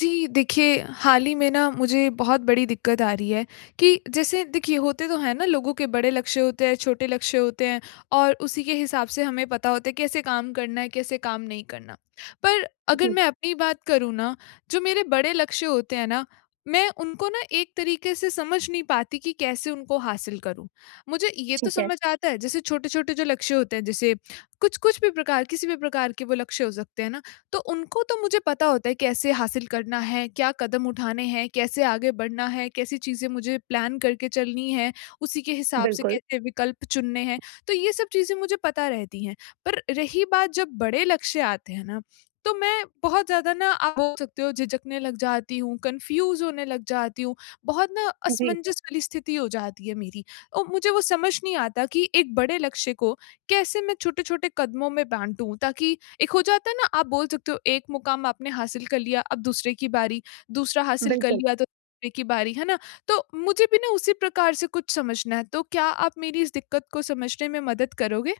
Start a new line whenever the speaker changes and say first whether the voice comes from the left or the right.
left: जी, देखिए, हाल ही में ना मुझे बहुत बड़ी दिक्कत आ रही है कि जैसे देखिए, होते तो हैं ना, लोगों के बड़े लक्ष्य होते हैं, छोटे लक्ष्य होते हैं, और उसी के हिसाब से हमें पता होता है कैसे काम करना है, कैसे काम नहीं करना। पर अगर
right: हुँ,
left: मैं अपनी बात करूँ ना, जो मेरे बड़े लक्ष्य होते हैं ना, मैं उनको ना एक तरीके से समझ नहीं पाती कि कैसे उनको हासिल करूँ। मुझे ये तो
right: ठीक है,
left: समझ आता है, जैसे छोटे-छोटे जो लक्ष्य होते हैं, जैसे कुछ-कुछ भी प्रकार किसी भी प्रकार के वो लक्ष्य हो सकते हैं ना, तो उनको तो मुझे पता होता है कैसे हासिल करना है, क्या कदम उठाने हैं, कैसे आगे बढ़ना है, कैसी चीज़ें मुझे प्लान करके चलनी है, उसी के हिसाब से
right: बिल्कुल।
left: कैसे विकल्प चुनने हैं, तो ये सब चीज़ें मुझे पता रहती हैं। पर रही बात जब बड़े लक्ष्य आते हैं ना, तो मैं बहुत ज़्यादा ना, आप बोल सकते हो, झिझकने लग जाती हूँ, कन्फ्यूज़ होने लग जाती हूँ, बहुत ना
right: जी,
left: असमंजस वाली स्थिति हो जाती है मेरी, और मुझे वो समझ नहीं आता कि एक बड़े लक्ष्य को कैसे मैं छोटे-छोटे कदमों में बाँटूँ, ताकि, एक हो जाता है ना, आप बोल सकते हो, एक मुकाम आपने हासिल कर लिया, अब दूसरे की बारी, दूसरा हासिल कर
right: बिल्कुल।
left: लिया तो तीसरे की बारी, है ना? तो मुझे भी ना उसी प्रकार से कुछ समझना है, तो क्या आप मेरी इस दिक्कत को समझने में मदद करोगे?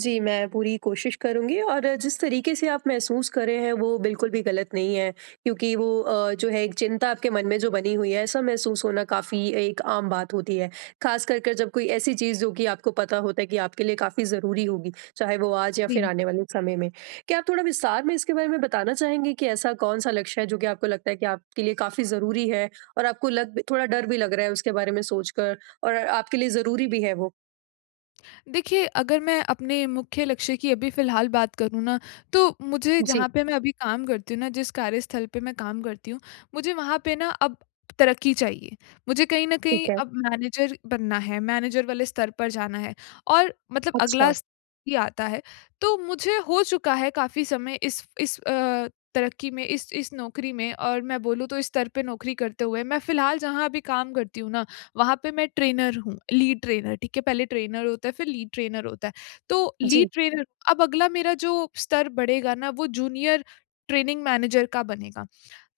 right: जी, मैं पूरी कोशिश करूँगी और जिस तरीके से आप महसूस कर रहे हैं वो बिल्कुल भी गलत नहीं है। क्योंकि वो जो है एक चिंता आपके मन में जो बनी हुई है ऐसा महसूस होना काफ़ी एक आम बात होती है। ख़ास कर कर जब कोई ऐसी चीज़ जो कि आपको पता होता है कि आपके लिए काफ़ी ज़रूरी होगी, चाहे वो आज या फिर
left: जी,
right: आने वाले समय में। क्या आप थोड़ा विस्तार में इसके बारे में बताना चाहेंगे कि ऐसा कौन-सा लक्ष्य है जो कि आपको लगता है कि आपके लिए काफ़ी ज़रूरी है और आपको लग थोड़ा डर भी लग रहा है उसके बारे में सोचकर और आपके लिए ज़रूरी भी है वो?
left: देखिए, अगर मैं अपने मुख्य लक्ष्य की अभी फ़िलहाल बात करूँ ना, तो मुझे
right: जी,
left: जहाँ पे मैं अभी काम करती हूँ ना, जिस कार्यस्थल पे मैं काम करती हूँ, मुझे वहाँ पे ना अब तरक्की चाहिए। मुझे कहीं न कहीं
right: ठीक है।
left: अब मैनेजर बनना है, मैनेजर वाले स्तर पर जाना है, और मतलब
right: अच्छा,
left: अगला स ही आता है। तो मुझे हो चुका है काफ़ी समय इस तरक्की में, इस नौकरी में, और मैं बोलूँ तो इस स्तर पे नौकरी करते हुए। मैं फ़िलहाल जहाँ अभी काम करती हूँ ना, वहाँ पे मैं ट्रेनर हूँ, लीड ट्रेनर, ठीक है, पहले ट्रेनर होता है, फिर लीड ट्रेनर होता है। तो
right: जी।
left: लीड ट्रेनर, अब अगला मेरा जो स्तर बढ़ेगा ना, वो जूनियर ट्रेनिंग मैनेजर का बनेगा।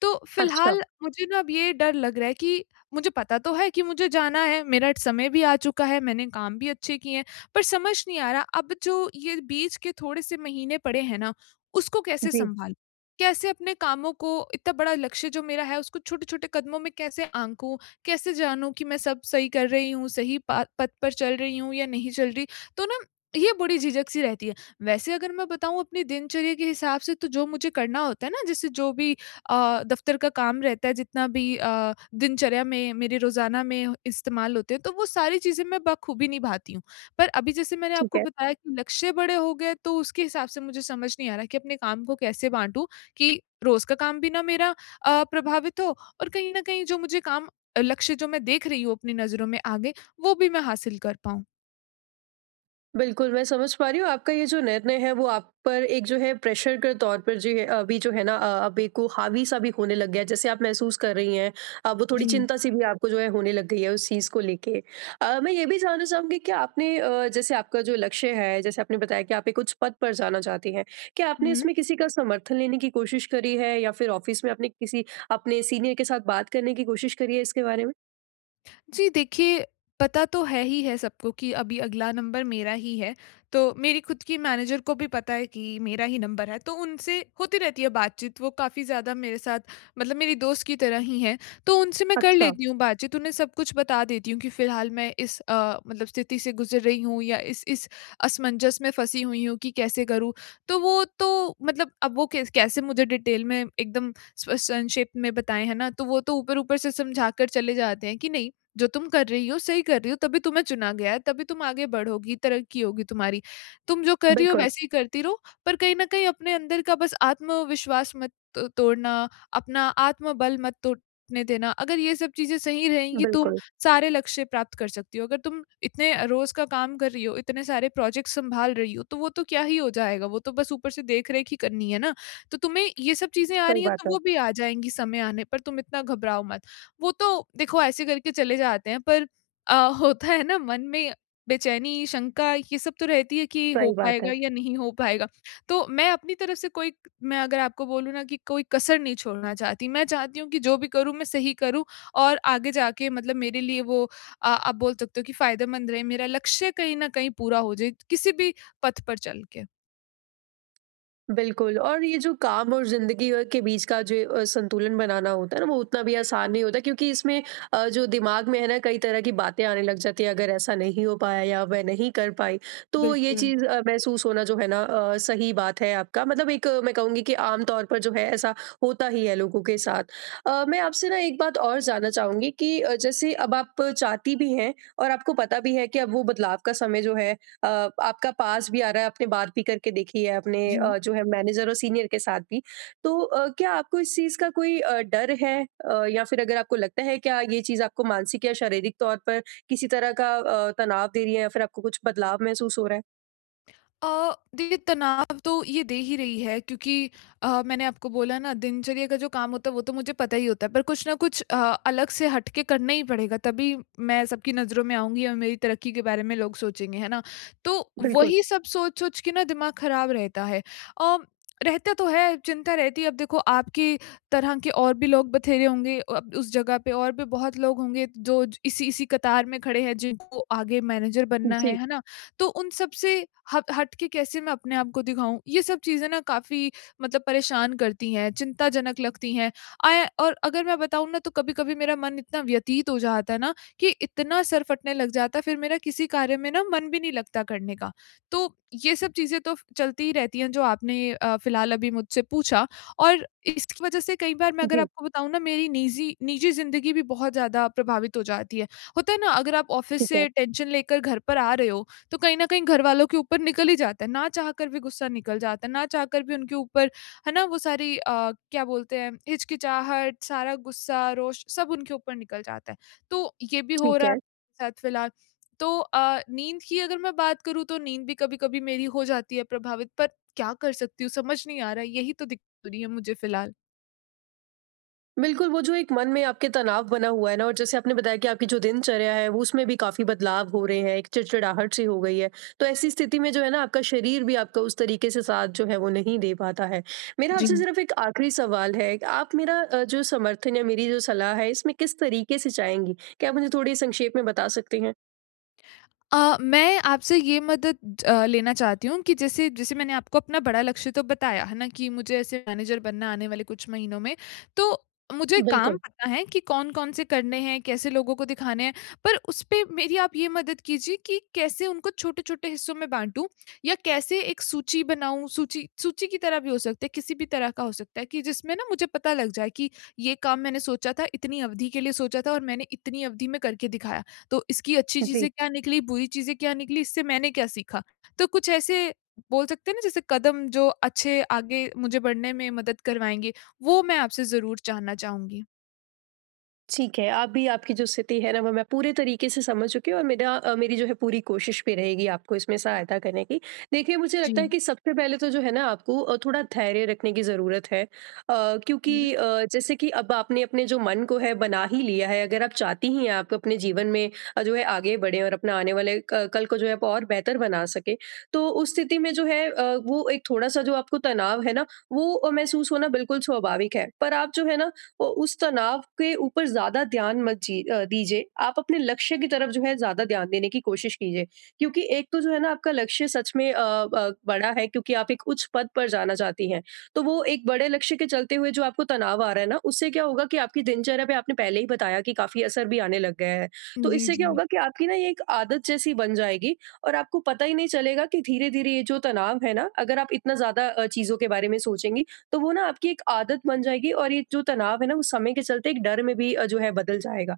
left: तो
right: अच्छा,
left: फिलहाल मुझे ना अब ये डर लग रहा है कि, मुझे पता तो है कि मुझे जाना है, मेरा समय भी आ चुका है, मैंने काम भी अच्छे किए हैं, पर समझ नहीं आ रहा अब जो ये बीच के थोड़े से महीने पड़े हैं ना, उसको कैसे
right: जी,
left: सँभालूँ? कैसे अपने कामों को, इतना बड़ा लक्ष्य जो मेरा है उसको छोटे-छोटे कदमों में कैसे आँकूँ, कैसे जानूँ कि मैं सब सही कर रही हूँ, सही पा पथ पर चल रही हूँ या नहीं चल रही? तो ना, ये बड़ी झिझक-सी रहती है। वैसे अगर मैं बताऊँ अपनी दिनचर्या के हिसाब से, तो जो मुझे करना होता है ना, जैसे जो भी दफ़्तर का काम रहता है, जितना भी दिनचर्या में मेरे रोज़ाना में इस्तेमाल होते हैं, तो वो सारी चीज़ें मैं बखूबी निभाती हूँ। पर अभी जैसे मैंने
right: ठीक
left: आपको
right: है।
left: बताया कि लक्ष्य बड़े हो गए, तो उसके हिसाब से मुझे समझ नहीं आ रहा कि अपने काम को कैसे बाँटूँ, कि रोज़ का काम भी ना मेरा प्रभावित हो, और कहीं न कहीं जो मुझे काम लक्ष्य जो मैं देख रही हूँ अपनी नज़रों में आगे, वो भी मैं हासिल कर पाऊँ।
right: बिल्कुल, मैं समझ पा रही हूँ आपका ये जो निर्णय है वो आप पर एक जो है प्रेशर के तौर पर जो है अभी जो है ना, आप को हावी-सा भी होने लग गया है, जैसे आप महसूस कर रही हैं। वो थोड़ी
left: जी।
right: चिंता-सी भी आपको जो है होने लग गई है उस चीज़ को लेके। मैं ये भी जानना चाहूँगी कि आपने जैसे आपका जो लक्ष्य है, जैसे आपने बताया कि आप एक उच्च पद पर जाना चाहती हैं, क्या आपने
left: हुँ,
right: इसमें किसी का समर्थन लेने की कोशिश करी है या फिर ऑफ़िस में आपने किसी अपने सीनियर के साथ बात करने की कोशिश करी है इसके बारे में?
left: जी, देखिए, पता तो है ही है सबको कि अभी अगला नंबर मेरा ही है। तो मेरी खुद की मैनेजर को भी पता है कि मेरा ही नंबर है, तो उनसे होती रहती है बातचीत। वो काफ़ी ज़्यादा मेरे साथ, मतलब मेरी दोस्त की तरह ही हैं, तो उनसे मैं कर
right: अच्छा,
left: लेती हूँ बातचीत। उन्हें सब कुछ बता देती हूँ कि फ़िलहाल मैं इस मतलब स्थिति से गुज़र रही हूँ, या इस असमंजस में फँसी हुई हूँ कि कैसे करूँ। तो वो तो मतलब, अब वो कैसे मुझे डिटेल में एकदम स्प संक्षेप में बताएँ, है ना? तो वो तो ऊपर-ऊपर से समझा कर चले जाते हैं कि, नहीं, जो तुम कर रही हो सही कर रही हो, तभी तुम्हें चुना गया है, तभी तुम आगे बढ़ोगी, तरक्की होगी तुम्हारी। तुम जो कर रही हो
right: बिल्कुल,
left: वैसे ही करती रहो, पर कहीं न कहीं अपने अंदर का बस आत्मविश्वास मत त तोड़ना, अपना आत्मबल मत टूटने देना। अगर ये सब चीज़ें सही रहेंगी, तुम
right: बिल्कुल,
left: सारे लक्ष्य प्राप्त कर सकती हो। अगर तुम इतने रोज़ का काम कर रही हो, इतने सारे प्रोजेक्ट सँभाल रही हो, तो वो तो क्या ही हो जाएगा, वो तो बस ऊपर से देख-रेख ही करनी है ना। तो तुम्हें ये सब चीज़ें आ
right: सही
left: रही हैं,
right: बात
left: तो
right: है।
left: वो भी आ जाएँगी समय आने पर, तुम इतना घबराओ मत। वो तो देखो ऐसे करके चले जाते हैं, पर अ, होता है ना मन में, बेचैनी, शंका, ये सब तो रहती है कि हो
right: सही बात है।
left: पाएगा या नहीं हो पाएगा। तो मैं अपनी तरफ से कोई मैं अगर आपको बोलूँ ना कि कोई कसर नहीं छोड़ना चाहती। मैं चाहती हूँ कि जो भी करूँ मैं सही करूँ, और आगे जाके, मतलब मेरे लिए वो आप बोल सकते हो कि फ़ायदेमंद रहे। मेरा लक्ष्य कहीं न कहीं पूरा हो जाए, किसी भी पथ पर चल के।
right: बिल्कुल, और ये जो काम और ज़िंदगी के बीच का जो संतुलन बनाना होता है ना, वो उतना भी आसान नहीं होता, क्योंकि इसमें जो दिमाग में है ना कई तरह की बातें आने लग जाती हैं, अगर ऐसा नहीं हो पाया या वह नहीं कर पाई, तो ये
left: बिल्कुल।
right: चीज़ महसूस होना जो है ना, सही बात है आपका। मतलब एक, मैं कहूँगी कि आम तौर पर जो है ऐसा होता ही है लोगों के साथ। मैं आपसे ना एक बात और जानना चाहूँगी कि जैसे अब आप चाहती भी हैं और आपको पता भी है कि अब वो बदलाव का समय जो है अ, आपका पास भी आ रहा है, आपने बात भी करके देखी है अपने
left: जी।
right: जो है मैनेजर और सीनियर के साथ भी। तो क्या आपको इस चीज़ का कोई डर है, या फिर अगर आपको लगता है क्या ये चीज़ आपको मानसिक या शारीरिक तौर पर किसी तरह का तनाव दे रही है, या फिर आपको कुछ बदलाव महसूस हो रहा है?
left: देखिए, तनाव तो ये दे ही रही है, क्योंकि मैंने आपको बोला ना, दिनचर्या का जो काम होता है वो तो मुझे पता ही होता है, पर कुछ ना कुछ अलग से हट के करना ही पड़ेगा, तभी मैं सबकी नज़रों में आऊँगी और मेरी तरक्की के बारे में लोग सोचेंगे, है ना? तो
right: बिल्कुल।
left: वही सब सोच-सोच के ना दिमाग ख़राब रहता है। अ, रहता तो है, चिंता रहती है। अब देखो, आपकी तरह के और भी लोग बथेरे होंगे, उस जगह पे और भी बहुत लोग होंगे जो इसी इसी कतार में खड़े हैं, जिनको आगे मैनेजर बनना
right: जी,
left: है ना? तो उन सब से हट हट के कैसे मैं अपने आप को दिखाऊँ? ये सब चीज़ें ना काफ़ी, मतलब, परेशान करती हैं, चिंताजनक लगती हैं। आय और अगर मैं बताऊँ ना, तो कभी-कभी मेरा मन इतना व्यतीत हो जाता है ना कि इतना सर फटने लग जाता है, फिर मेरा किसी कार्य में ना मन भी नहीं लगता करने का। तो ये सब चीज़ें तो चलती ही रहती हैं, जो आपने फ़िलहाल अभी मुझसे पूछा, और इसकी वज़ह से कई बार, मैं अगर
right: जी,
left: आपको बताऊँ ना, मेरी निजी निजी ज़िंदगी भी बहुत ज़्यादा प्रभावित हो जाती है। होता है ना, अगर आप ऑफ़िस
right: ठीक है,
left: से टेंशन लेकर घर पर आ रहे हो, तो कहीं न कहीं घर वालों के ऊपर निकल ही जाता है, ना चाह कर भी गुस्सा निकल जाता है, ना चाह कर भी उनके ऊपर, है ना, वो सारी क्या बोलते हैं, हिचकिचाहट, सारा गुस्सा, रोष, सब उनके ऊपर निकल जाता है। तो ये भी हो
right: ठीक
left: रहा है
right: है।
left: मेरे साथ फिलहाल। तो नींद की अगर मैं बात करूँ, तो नींद भी कभी-कभी मेरी हो जाती है प्रभावित, पर क्या कर सकती हूँ समझ नहीं आ रहा है, यही तो दिक्कत हो रही है मुझे फिलहाल।
right: बिल्कुल, वो जो एक मन में आपके तनाव बना हुआ है ना, और जैसे आपने बताया कि आपकी जो दिनचर्या है वो उसमें भी काफ़ी बदलाव हो रहे हैं, एक चिड़चिड़ाहट सी हो गई है। तो ऐसी स्थिति में जो है ना, आपका शरीर भी आपका उस तरीके से साथ जो है वो नहीं दे पाता है। मेरा
left: जी।
right: आपसे सिर्फ़ एक आखिरी सवाल है, कि आप मेरा जो समर्थन या मेरी जो सलाह है इसमें किस तरीके से चाहेंगी? क्या आप मुझे थोड़ी संक्षेप में बता सकती हैं?
left: मैं आपसे ये मदद लेना चाहती हूँ कि, जैसे, जैसे मैंने आपको अपना बड़ा लक्ष्य तो बताया है ना कि मुझे ऐसे मैनेजर बनना आने वाले कुछ महीनों में। तो मुझे काम
right: बिल्कुल।
left: पता है कि कौन-कौन से करने हैं, कैसे लोगों को दिखाने हैं, पर उस पे मेरी आप ये मदद कीजिए कि कैसे उनको छोटे-छोटे हिस्सों में बाँटूँ, या कैसे एक सूची बनाऊँ, सूची सूची की तरह भी हो सकता है, किसी भी तरह का हो सकता है, कि जिसमें ना मुझे पता लग जाए कि ये काम मैंने सोचा था, इतनी अवधि के लिए सोचा था और मैंने इतनी अवधि में करके दिखाया। तो इसकी अच्छी
right: जी।
left: चीज़ें क्या निकली, बुरी चीज़ें क्या निकली, इससे मैंने क्या सीखा? तो कुछ ऐसे, बोल सकते हैं ना, जैसे कदम जो अच्छे आगे मुझे बढ़ने में मदद करवाएँगे, वो मैं आपसे ज़रूर जानना चाहूँगी।
right: ठीक है, आप भी आपकी जो स्थिति है ना वो मैं पूरे तरीके से समझ चुकी हूँ, और मेरा, मेरी जो है पूरी कोशिश भी रहेगी आपको इसमें सहायता करने की। देखिए, मुझे
left: जी।
right: लगता है कि सबसे पहले तो जो है ना आपको थोड़ा धैर्य रखने की ज़रूरत है।
left: हुँ।
right: क्योंकि जैसे कि अब आपने अपने जो मन को है बना ही लिया है, अगर आप चाहती ही हैं आप अपने जीवन में जो है आगे बढ़ें और अपना आने वाले क कल को जो है आप और बेहतर बना सकें, तो उस स्थिति में जो है वो एक थोड़ा-सा जो आपको तनाव है ना, वो महसूस होना बिल्कुल स्वाभाविक है। पर आप जो है ना वो उस तनाव के ऊपर ज़्यादा ध्यान मत दीजिए। आप अपने लक्ष्य की तरफ जो है ज़्यादा ध्यान देने की कोशिश कीजिए। क्योंकि एक तो जो है ना आपका लक्ष्य सच में बड़ा है, क्योंकि आप एक उच्च पद पर जाना चाहती हैं। तो वो एक बड़े लक्ष्य के चलते हुए जो आपको तनाव आ रहा है ना, उससे क्या होगा कि आपकी दिनचर्या पे आपने पहले ही बताया कि काफ़ी असर भी आने लग गया है। तो
left: जी,
right: इससे क्या
left: जी।
right: होगा कि आपकी ना ये एक आदत जैसी बन जाएगी, और आपको पता ही नहीं चलेगा कि धीरे-धीरे ये जो तनाव है ना, अगर आप इतना ज़्यादा चीज़ों के बारे में सोचेंगी, तो वो ना आपकी एक आदत बन जाएगी, और ये जो तनाव है ना, वो समय के चलते एक डर में भी जो है बदल जाएगा।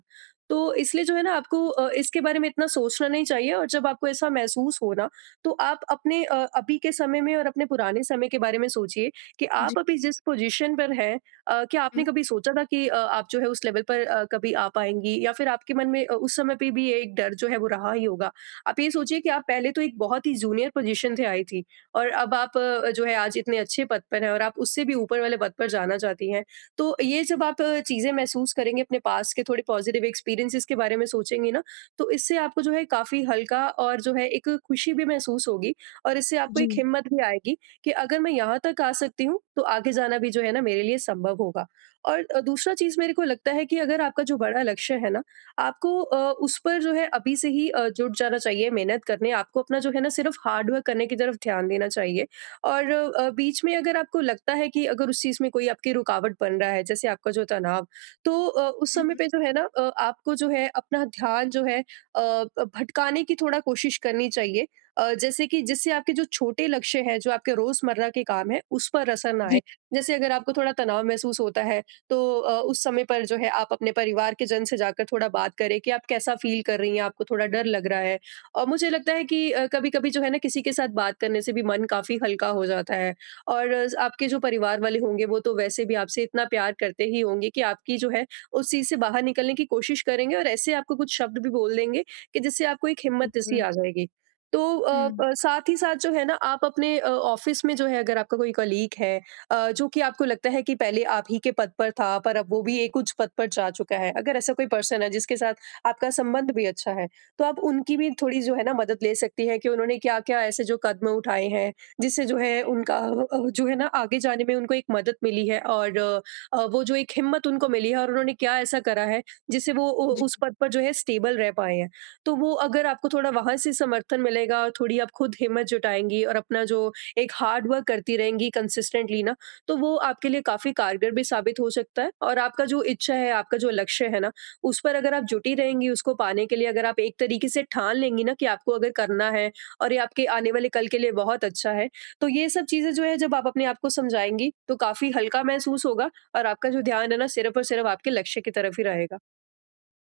right: तो इसलिए जो है ना आपको इसके बारे में इतना सोचना नहीं चाहिए, और जब आपको ऐसा महसूस हो ना, तो आप अपने अभी के समय में और अपने पुराने समय के बारे में सोचिए कि
left: जी।
right: आप अभी जिस पोज़ीशन पर हैं, क्या आपने
left: हुँ।
right: कभी सोचा था कि आप जो है उस लेवल पर कभी आ पाएँगी, या फिर आपके मन में उस समय पे भी ये एक डर जो है वो रहा ही होगा। आप ये सोचिए कि आप पहले तो एक बहुत ही जूनियर पोज़ीशन से आई थी। और अब आप जो है आज इतने अच्छे पद पर हैं, और आप उससे भी ऊपर वाले पद पर जाना चाहती हैं। तो ये जब आप चीज़ें महसूस करेंगे, अपने पास के थोड़े पॉज़िटिव एक्सपीरियंसेस के बारे में सोचेंगी ना, तो इससे आपको जो है काफ़ी हल्का और जो है एक खुशी भी महसूस होगी, और इससे आपको
left: जी।
right: एक हिम्मत भी आएगी कि अगर मैं यहाँ तक आ सकती हूँ, तो आगे जाना भी जो है ना मेरे लिए संभव होगा। और दूसरा चीज़ मेरे को लगता है कि अगर आपका जो बड़ा लक्ष्य है ना, आपको उस पर जो है अभी से ही जुट जाना चाहिए मेहनत करने, आपको अपना जो है ना सिर्फ हार्ड वर्क करने की तरफ ध्यान देना चाहिए। और बीच में अगर आपको लगता है कि अगर उस चीज़ में कोई आपकी रुकावट बन रहा है, जैसे आपका जो तनाव, तो उस
left: हुँ,
right: समय
left: हुँ।
right: पे जो है ना, आपको जो है अपना ध्यान जो है भटकाने की थोड़ा कोशिश करनी चाहिए, जैसे कि जिससे आपके जो छोटे लक्ष्य हैं, जो आपके रोजमर्रा के काम है, उस पर असर ना आए।
left: जी,
right: जैसे अगर आपको थोड़ा तनाव महसूस होता है, तो उस समय पर जो है आप अपने परिवार के जन से जाकर थोड़ा बात करें कि आप कैसा फील कर रही हैं, आपको थोड़ा डर लग रहा है। और मुझे लगता है कि कभी-कभी जो है ना किसी के साथ बात करने से भी मन काफ़ी हल्का हो जाता है, और आपके जो परिवार वाले होंगे वो तो वैसे भी आपसे इतना प्यार करते ही होंगे कि आपकी जो है उस चीज़ से बाहर निकलने की कोशिश करेंगे, और ऐसे आपको कुछ शब्द भी बोल देंगे कि जिससे आपको एक हिम्मत जैसी
left: बिल्कुल।
right: आ जाएगी। तो अ,
left: हुँ।
right: प साथ ही साथ जो है ना आप अपने ऑफ़िस में जो है, अगर आपका कोई कलीग है जो कि आपको लगता है कि पहले आप ही के पद पर था, पर अब वो भी एक उच्च पद पर जा चुका है। अगर ऐसा कोई पर्सन है जिसके साथ आपका संबंध भी अच्छा है, तो आप उनकी भी थोड़ी जो है ना मदद ले सकती हैं कि उन्होंने क्या-क्या ऐसे जो कदम उठाए हैं, जिससे जो है उनका जो है ना आगे जाने में उनको एक मदद मिली है, और वो जो एक हिम्मत उनको मिली है, और उन्होंने क्या ऐसा करा है जिससे वो उ उस पद पर जो है स्टेबल रह पाए हैं। तो वो अगर आपको थोड़ा वहाँ से समर्थन मिलेगा, और थोड़ी आप खुद हिम्मत जुटाएँगी और अपना जो एक हार्ड वर्क करती रहेंगी कंसिस्टेंटली ना, तो वो आपके लिए काफ़ी कारगर भी साबित हो सकता है, और आपका जो इच्छा है, आपका जो लक्ष्य है ना, उस पर अगर आप जुटी रहेंगी, उसको पाने के लिए अगर आप एक तरीके से ठान लेंगी ना कि आपको अगर करना है, और ये आपके आने वाले कल के लिए बहुत अच्छा है, तो ये सब चीज़ें जो है जब आप अपने आप को समझाएँगी, तो काफ़ी हल्का महसूस होगा, और आपका जो ध्यान है ना सिर्फ़ और सिर्फ़ आपके लक्ष्य की तरफ ही रहेगा।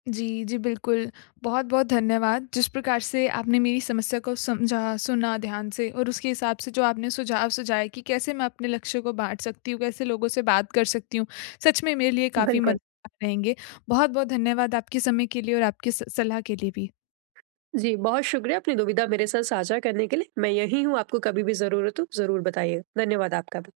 left: जी, जी, बिल्कुल। बहुत-बहुत धन्यवाद, जिस प्रकार से आपने मेरी समस्या को समझा, सुना ध्यान से, और उसके हिसाब से जो आपने सुझाव सुझाए कि कैसे मैं अपने लक्ष्य को बाँट सकती हूँ, कैसे लोगों से बात कर सकती हूँ, सच में मेरे लिए काफ़ी
right: बिल्कुल।
left: मददगार रहेंगे। बहुत-बहुत धन्यवाद आपके समय के लिए और आपकी स सलाह के लिए भी।
right: जी, बहुत शुक्रिया अपनी दुविधा मेरे साथ साझा करने के लिए। मैं यहीं हूँ, आपको कभी भी ज़रूरत हो, ज़रूर बताइए। धन्यवाद आपका भी।